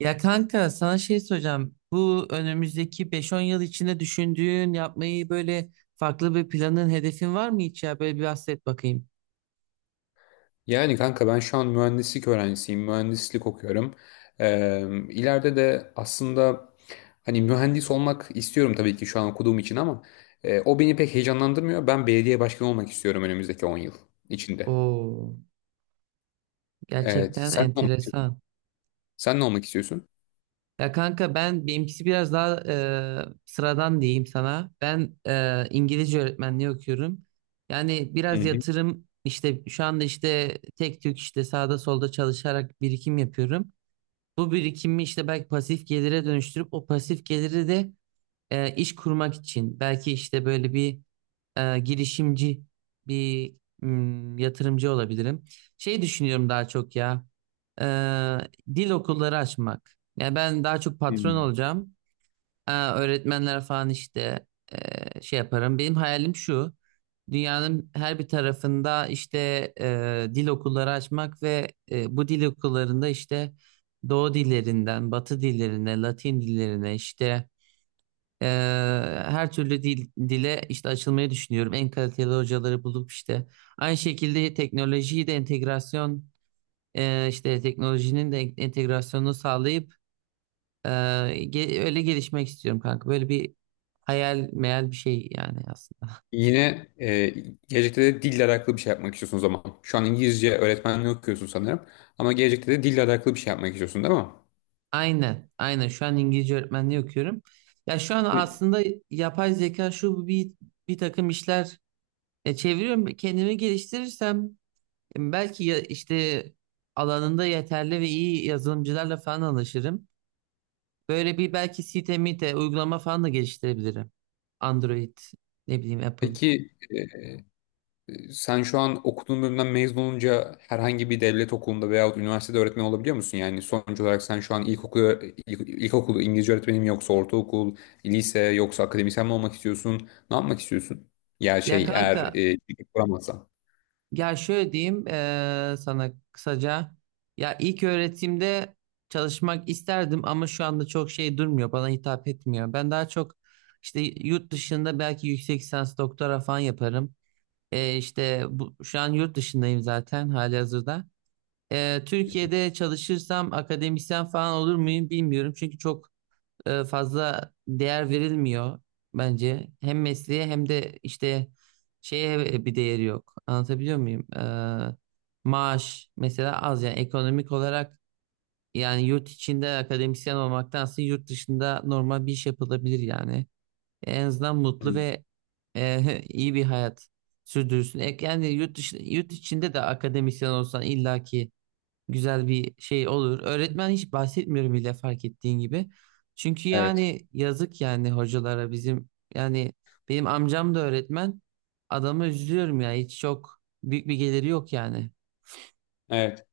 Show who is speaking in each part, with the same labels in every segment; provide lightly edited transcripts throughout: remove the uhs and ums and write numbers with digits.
Speaker 1: Ya kanka sana şey soracağım. Bu önümüzdeki beş-on yıl içinde düşündüğün yapmayı böyle farklı bir planın, hedefin var mı hiç ya? Böyle bir bahset bakayım.
Speaker 2: Yani kanka ben şu an mühendislik öğrencisiyim, mühendislik okuyorum. Ee, ileride de aslında hani mühendis olmak istiyorum tabii ki şu an okuduğum için ama o beni pek heyecanlandırmıyor. Ben belediye başkanı olmak istiyorum önümüzdeki 10 yıl içinde.
Speaker 1: Oo,
Speaker 2: Evet,
Speaker 1: gerçekten
Speaker 2: sen ne olmak istiyorsun?
Speaker 1: enteresan.
Speaker 2: Sen ne olmak istiyorsun?
Speaker 1: Ya kanka ben benimkisi biraz daha sıradan diyeyim sana. Ben İngilizce öğretmenliği okuyorum. Yani
Speaker 2: Hı
Speaker 1: biraz
Speaker 2: hı.
Speaker 1: yatırım işte şu anda işte tek tük işte sağda solda çalışarak birikim yapıyorum. Bu birikimi işte belki pasif gelire dönüştürüp o pasif geliri de iş kurmak için belki işte böyle bir girişimci bir yatırımcı olabilirim. Şey düşünüyorum daha çok ya e, dil okulları açmak. Yani ben daha çok patron
Speaker 2: Hmm.
Speaker 1: olacağım. Öğretmenler falan işte şey yaparım. Benim hayalim şu. Dünyanın her bir tarafında işte dil okulları açmak ve bu dil okullarında işte Doğu dillerinden, Batı dillerine, Latin dillerine işte ee, her türlü dil, dile işte açılmayı düşünüyorum. En kaliteli hocaları bulup işte aynı şekilde teknolojiyi de entegrasyon işte teknolojinin de entegrasyonunu sağlayıp e, öyle gelişmek istiyorum kanka. Böyle bir hayal meyal bir şey yani aslında.
Speaker 2: Yine gelecekte de dille alakalı bir şey yapmak istiyorsun o zaman. Şu an İngilizce öğretmenliği okuyorsun sanırım. Ama gelecekte de dille alakalı bir şey yapmak istiyorsun değil mi?
Speaker 1: Aynen, aynen. Şu an İngilizce öğretmenliği okuyorum. Ya şu an
Speaker 2: Pe-
Speaker 1: aslında yapay zeka şu bu bir takım işler çeviriyorum. Kendimi geliştirirsem belki işte alanında yeterli ve iyi yazılımcılarla falan anlaşırım. Böyle bir belki site mite uygulama falan da geliştirebilirim. Android ne bileyim Apple.
Speaker 2: Peki sen şu an okuduğun bölümden mezun olunca herhangi bir devlet okulunda veyahut üniversitede öğretmen olabiliyor musun? Yani sonuç olarak sen şu an ilkokul, ilkokul İngilizce öğretmeni mi yoksa ortaokul, lise yoksa akademisyen mi olmak istiyorsun? Ne yapmak istiyorsun? Ya
Speaker 1: Ya
Speaker 2: şey eğer
Speaker 1: kanka
Speaker 2: ceket kuramazsan.
Speaker 1: ya şöyle diyeyim sana kısaca. Ya ilk öğretimde çalışmak isterdim ama şu anda çok şey durmuyor bana hitap etmiyor. Ben daha çok işte yurt dışında belki yüksek lisans doktora falan yaparım. İşte şu an yurt dışındayım zaten halihazırda. Türkiye'de çalışırsam akademisyen falan olur muyum bilmiyorum. Çünkü çok fazla değer verilmiyor bence. Hem mesleğe hem de işte şeye bir değeri yok. Anlatabiliyor muyum? Maaş mesela az yani ekonomik olarak yani yurt içinde akademisyen olmaktansa yurt dışında normal bir iş yapılabilir yani. En azından mutlu
Speaker 2: Hı.
Speaker 1: ve iyi bir hayat sürdürürsün. Yani yurt dışı, yurt içinde de akademisyen olsan illaki güzel bir şey olur. Öğretmen hiç bahsetmiyorum bile fark ettiğin gibi. Çünkü
Speaker 2: Evet.
Speaker 1: yani yazık yani hocalara bizim yani benim amcam da öğretmen. Adamı üzülüyorum ya hiç çok büyük bir geliri yok yani.
Speaker 2: Evet.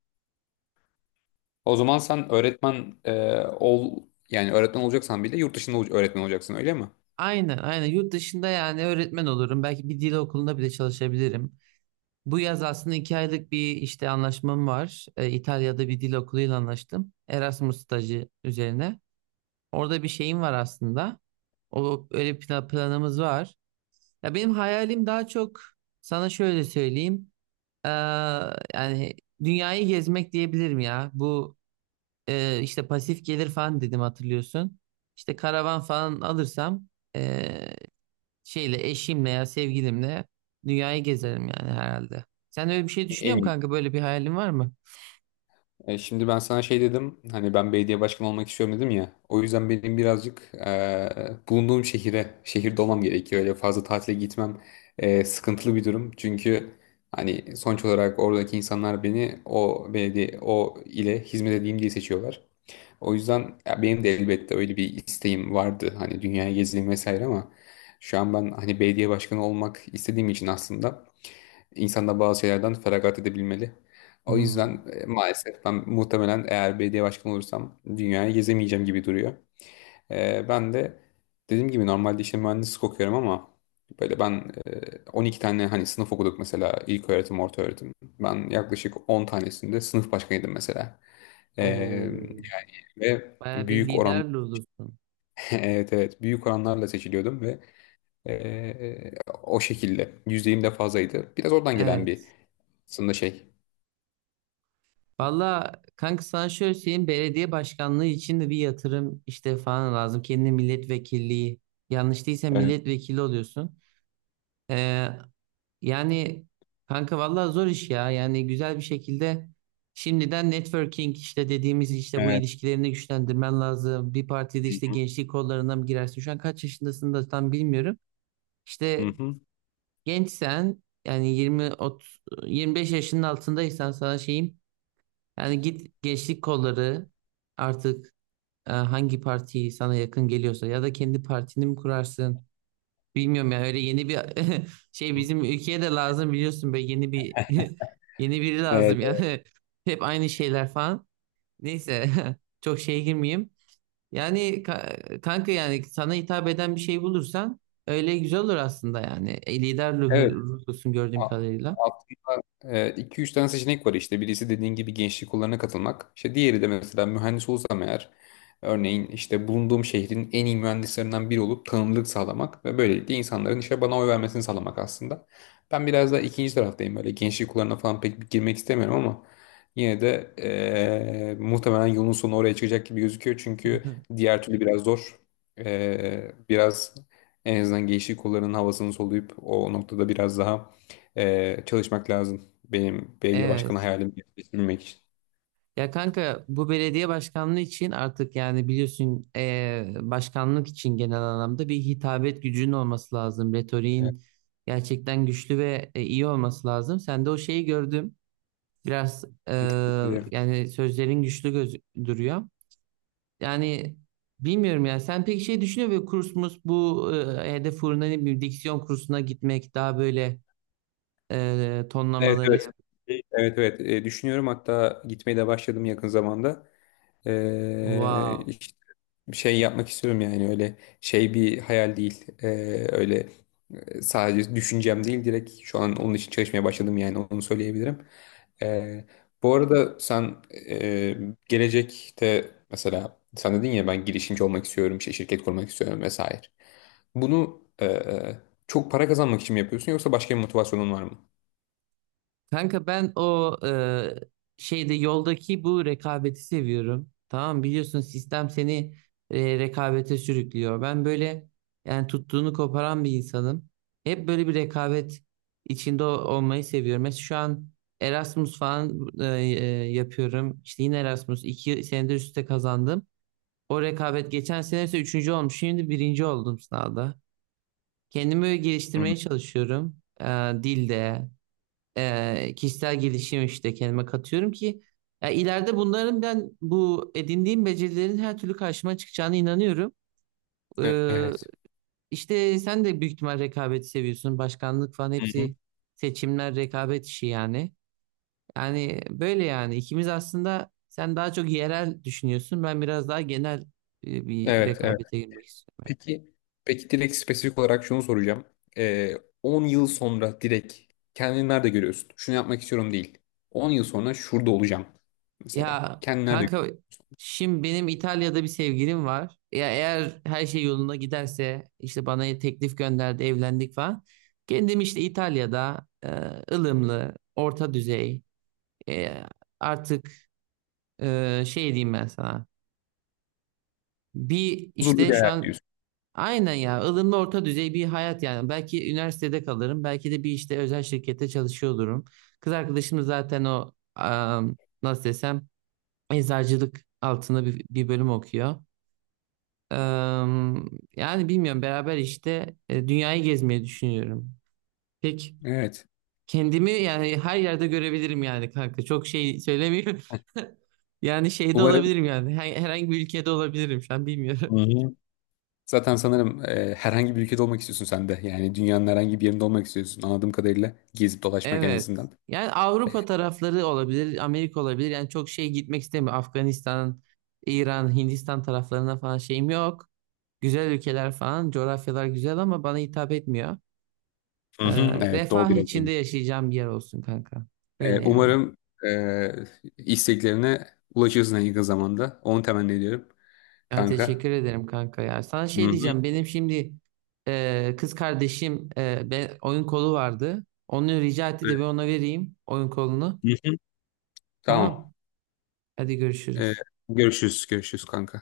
Speaker 2: O zaman sen öğretmen ol yani öğretmen olacaksan bile yurt dışında öğretmen olacaksın öyle mi?
Speaker 1: Aynen aynen yurt dışında yani öğretmen olurum. Belki bir dil okulunda bile çalışabilirim. Bu yaz aslında iki aylık bir işte anlaşmam var. İtalya'da bir dil okuluyla anlaştım. Erasmus stajı üzerine. Orada bir şeyim var aslında. O öyle planımız var. Ya benim hayalim daha çok sana şöyle söyleyeyim. Eee, yani dünyayı gezmek diyebilirim ya. Bu işte pasif gelir falan dedim hatırlıyorsun. İşte karavan falan alırsam eee, şeyle eşimle ya sevgilimle dünyayı gezerim yani herhalde. Sen öyle bir şey düşünüyor
Speaker 2: En
Speaker 1: musun
Speaker 2: iyi.
Speaker 1: kanka? Böyle bir hayalin var mı?
Speaker 2: Şimdi ben sana şey dedim hani ben belediye başkanı olmak istiyorum dedim ya, o yüzden benim birazcık bulunduğum şehire şehirde olmam gerekiyor, öyle fazla tatile gitmem sıkıntılı bir durum çünkü hani sonuç olarak oradaki insanlar beni o belediye ile hizmet edeyim diye seçiyorlar. O yüzden ya benim de elbette öyle bir isteğim vardı. Hani dünyaya gezeyim vesaire ama şu an ben hani belediye başkanı olmak istediğim için aslında insan da bazı şeylerden feragat edebilmeli. O yüzden
Speaker 1: Hmm.
Speaker 2: maalesef ben muhtemelen eğer belediye başkanı olursam dünyayı gezemeyeceğim gibi duruyor. Ben de dediğim gibi normalde işte mühendislik okuyorum ama böyle ben 12 tane hani sınıf okuduk mesela ilköğretim, ortaöğretim. Ben yaklaşık 10 tanesinde sınıf başkanıydım mesela. E,
Speaker 1: Oo.
Speaker 2: ve
Speaker 1: Bayağı bir
Speaker 2: büyük
Speaker 1: lider
Speaker 2: oran
Speaker 1: olursun.
Speaker 2: evet evet büyük oranlarla seçiliyordum ve eee, o şekilde yüzdeyim de fazlaydı. Biraz oradan gelen bir
Speaker 1: Evet.
Speaker 2: aslında şey.
Speaker 1: Valla kanka sana şöyle söyleyeyim belediye başkanlığı için de bir yatırım işte falan lazım. Kendine milletvekilliği yanlış değilse
Speaker 2: Evet.
Speaker 1: milletvekili oluyorsun. Ee, yani kanka valla zor iş ya yani güzel bir şekilde şimdiden networking işte dediğimiz işte bu
Speaker 2: Evet.
Speaker 1: ilişkilerini güçlendirmen lazım. Bir partide işte gençlik kollarına mı girersin şu an kaç yaşındasın da tam bilmiyorum. İşte
Speaker 2: Hı.
Speaker 1: gençsen yani 25 yaşının altındaysan sana şeyim yani git gençlik kolları artık hangi parti sana yakın geliyorsa ya da kendi partini mi kurarsın? Bilmiyorum ya öyle yeni bir şey
Speaker 2: Hı.
Speaker 1: bizim ülkeye de lazım biliyorsun be yeni bir yeni biri
Speaker 2: Evet.
Speaker 1: lazım yani. Hep aynı şeyler falan. Neyse çok şeye girmeyeyim. Yani kanka yani sana hitap eden bir şey bulursan öyle güzel olur aslında yani. E, lider
Speaker 2: Evet.
Speaker 1: ruhlusun gördüğüm
Speaker 2: A-
Speaker 1: kadarıyla.
Speaker 2: Aslında 2-3 tane seçenek var işte. Birisi dediğin gibi gençlik kollarına katılmak. İşte diğeri de mesela mühendis olsam eğer örneğin işte bulunduğum şehrin en iyi mühendislerinden biri olup tanınırlık sağlamak ve böylelikle insanların işte bana oy vermesini sağlamak aslında. Ben biraz daha ikinci taraftayım, böyle gençlik kollarına falan pek girmek istemiyorum ama yine de muhtemelen yolun sonu oraya çıkacak gibi gözüküyor. Çünkü diğer türlü biraz zor. Biraz en azından gençlik kollarının havasını soluyup o noktada biraz daha çalışmak lazım. Benim belediye başkanı
Speaker 1: Evet.
Speaker 2: hayalimi gerçekleştirmek için.
Speaker 1: Ya kanka bu belediye başkanlığı için artık yani biliyorsun başkanlık için genel anlamda bir hitabet gücünün olması lazım.
Speaker 2: Evet,
Speaker 1: Retoriğin gerçekten güçlü ve iyi olması lazım. Sen de o şeyi gördüm. Biraz
Speaker 2: teşekkür ederim.
Speaker 1: yani sözlerin güçlü göz duruyor. Yani bilmiyorum ya sen pek şey düşünüyor musun? Kurs mus bu hedef uğruna ne bileyim diksiyon kursuna gitmek daha böyle
Speaker 2: Evet
Speaker 1: tonlamaları
Speaker 2: evet.
Speaker 1: yap.
Speaker 2: Evet evet. Düşünüyorum, hatta gitmeye de başladım yakın zamanda. E,
Speaker 1: Wow.
Speaker 2: Bir şey yapmak istiyorum yani öyle şey bir hayal değil. Öyle sadece düşüncem değil, direkt şu an onun için çalışmaya başladım, yani onu söyleyebilirim. Ee, Bu arada sen gelecekte mesela sen dedin ya, ben girişimci olmak istiyorum, işte şirket kurmak istiyorum vesaire. Bunu çok para kazanmak için mi yapıyorsun yoksa başka bir motivasyonun var mı?
Speaker 1: Kanka ben o şeyde yoldaki bu rekabeti seviyorum. Tamam biliyorsun sistem seni rekabete sürüklüyor. Ben böyle yani tuttuğunu koparan bir insanım. Hep böyle bir rekabet içinde olmayı seviyorum. Mesela şu an Erasmus falan yapıyorum. İşte yine Erasmus iki senedir üstte kazandım. O rekabet geçen sene ise üçüncü olmuş. Şimdi birinci oldum sınavda. Kendimi böyle
Speaker 2: Hı.
Speaker 1: geliştirmeye çalışıyorum. Dilde kişisel gelişim işte kendime katıyorum ki ya ileride bunların ben bu edindiğim becerilerin her türlü karşıma çıkacağına inanıyorum. Ee,
Speaker 2: Evet.
Speaker 1: işte sen de büyük ihtimal rekabeti seviyorsun. Başkanlık falan
Speaker 2: Hı hı.
Speaker 1: hepsi seçimler rekabet işi yani. Yani böyle yani ikimiz aslında sen daha çok yerel düşünüyorsun. Ben biraz daha genel bir
Speaker 2: Evet,
Speaker 1: rekabete girmek istiyorum.
Speaker 2: peki, peki direkt spesifik olarak şunu soracağım. Ee, 10 yıl sonra direkt kendini nerede görüyorsun? Şunu yapmak istiyorum değil. 10 yıl sonra şurada olacağım mesela.
Speaker 1: Ya
Speaker 2: Kendini nerede
Speaker 1: kanka
Speaker 2: görüyorsun?
Speaker 1: şimdi benim İtalya'da bir sevgilim var. Ya eğer her şey yolunda giderse işte bana teklif gönderdi, evlendik falan. Kendim işte İtalya'da ılımlı, orta düzey e, artık şey diyeyim ben sana. Bir
Speaker 2: Huzurlu
Speaker 1: işte
Speaker 2: bir
Speaker 1: şu
Speaker 2: hayat
Speaker 1: an
Speaker 2: diyorsun.
Speaker 1: aynen ya ılımlı orta düzey bir hayat yani. Belki üniversitede kalırım, belki de bir işte özel şirkette çalışıyor olurum. Kız arkadaşım da zaten o nasıl desem eczacılık altında bir bölüm okuyor. Eee, yani bilmiyorum beraber işte dünyayı gezmeyi düşünüyorum. Pek
Speaker 2: Evet.
Speaker 1: kendimi yani her yerde görebilirim yani kanka. Çok şey söylemiyorum. Yani şeyde
Speaker 2: Umarım.
Speaker 1: olabilirim yani. Herhangi bir ülkede olabilirim şu an bilmiyorum.
Speaker 2: Hı-hı. Zaten sanırım herhangi bir ülkede olmak istiyorsun sen de. Yani dünyanın herhangi bir yerinde olmak istiyorsun. Anladığım kadarıyla gezip dolaşmak en
Speaker 1: Evet.
Speaker 2: azından.
Speaker 1: Yani Avrupa tarafları olabilir, Amerika olabilir. Yani çok şey gitmek istemiyorum. Afganistan, İran, Hindistan taraflarına falan şeyim yok. Güzel ülkeler falan, coğrafyalar güzel ama bana hitap etmiyor.
Speaker 2: Hı-hı.
Speaker 1: Ee,
Speaker 2: Evet, doğu
Speaker 1: refah
Speaker 2: biraz öyle.
Speaker 1: içinde yaşayacağım bir yer olsun kanka. Öyle yani.
Speaker 2: Umarım e, isteklerine ulaşırsın en yakın zamanda. Onu temenni ediyorum
Speaker 1: Ya
Speaker 2: kanka.
Speaker 1: teşekkür ederim kanka ya. Sana şey
Speaker 2: Hı-hı.
Speaker 1: diyeceğim. Benim şimdi kız kardeşim oyun kolu vardı. Onu rica etti de ben ona vereyim oyun kolunu.
Speaker 2: Hı hı. Tamam.
Speaker 1: Tamam. Hadi
Speaker 2: Ee,
Speaker 1: görüşürüz.
Speaker 2: Görüşürüz. Görüşürüz kanka.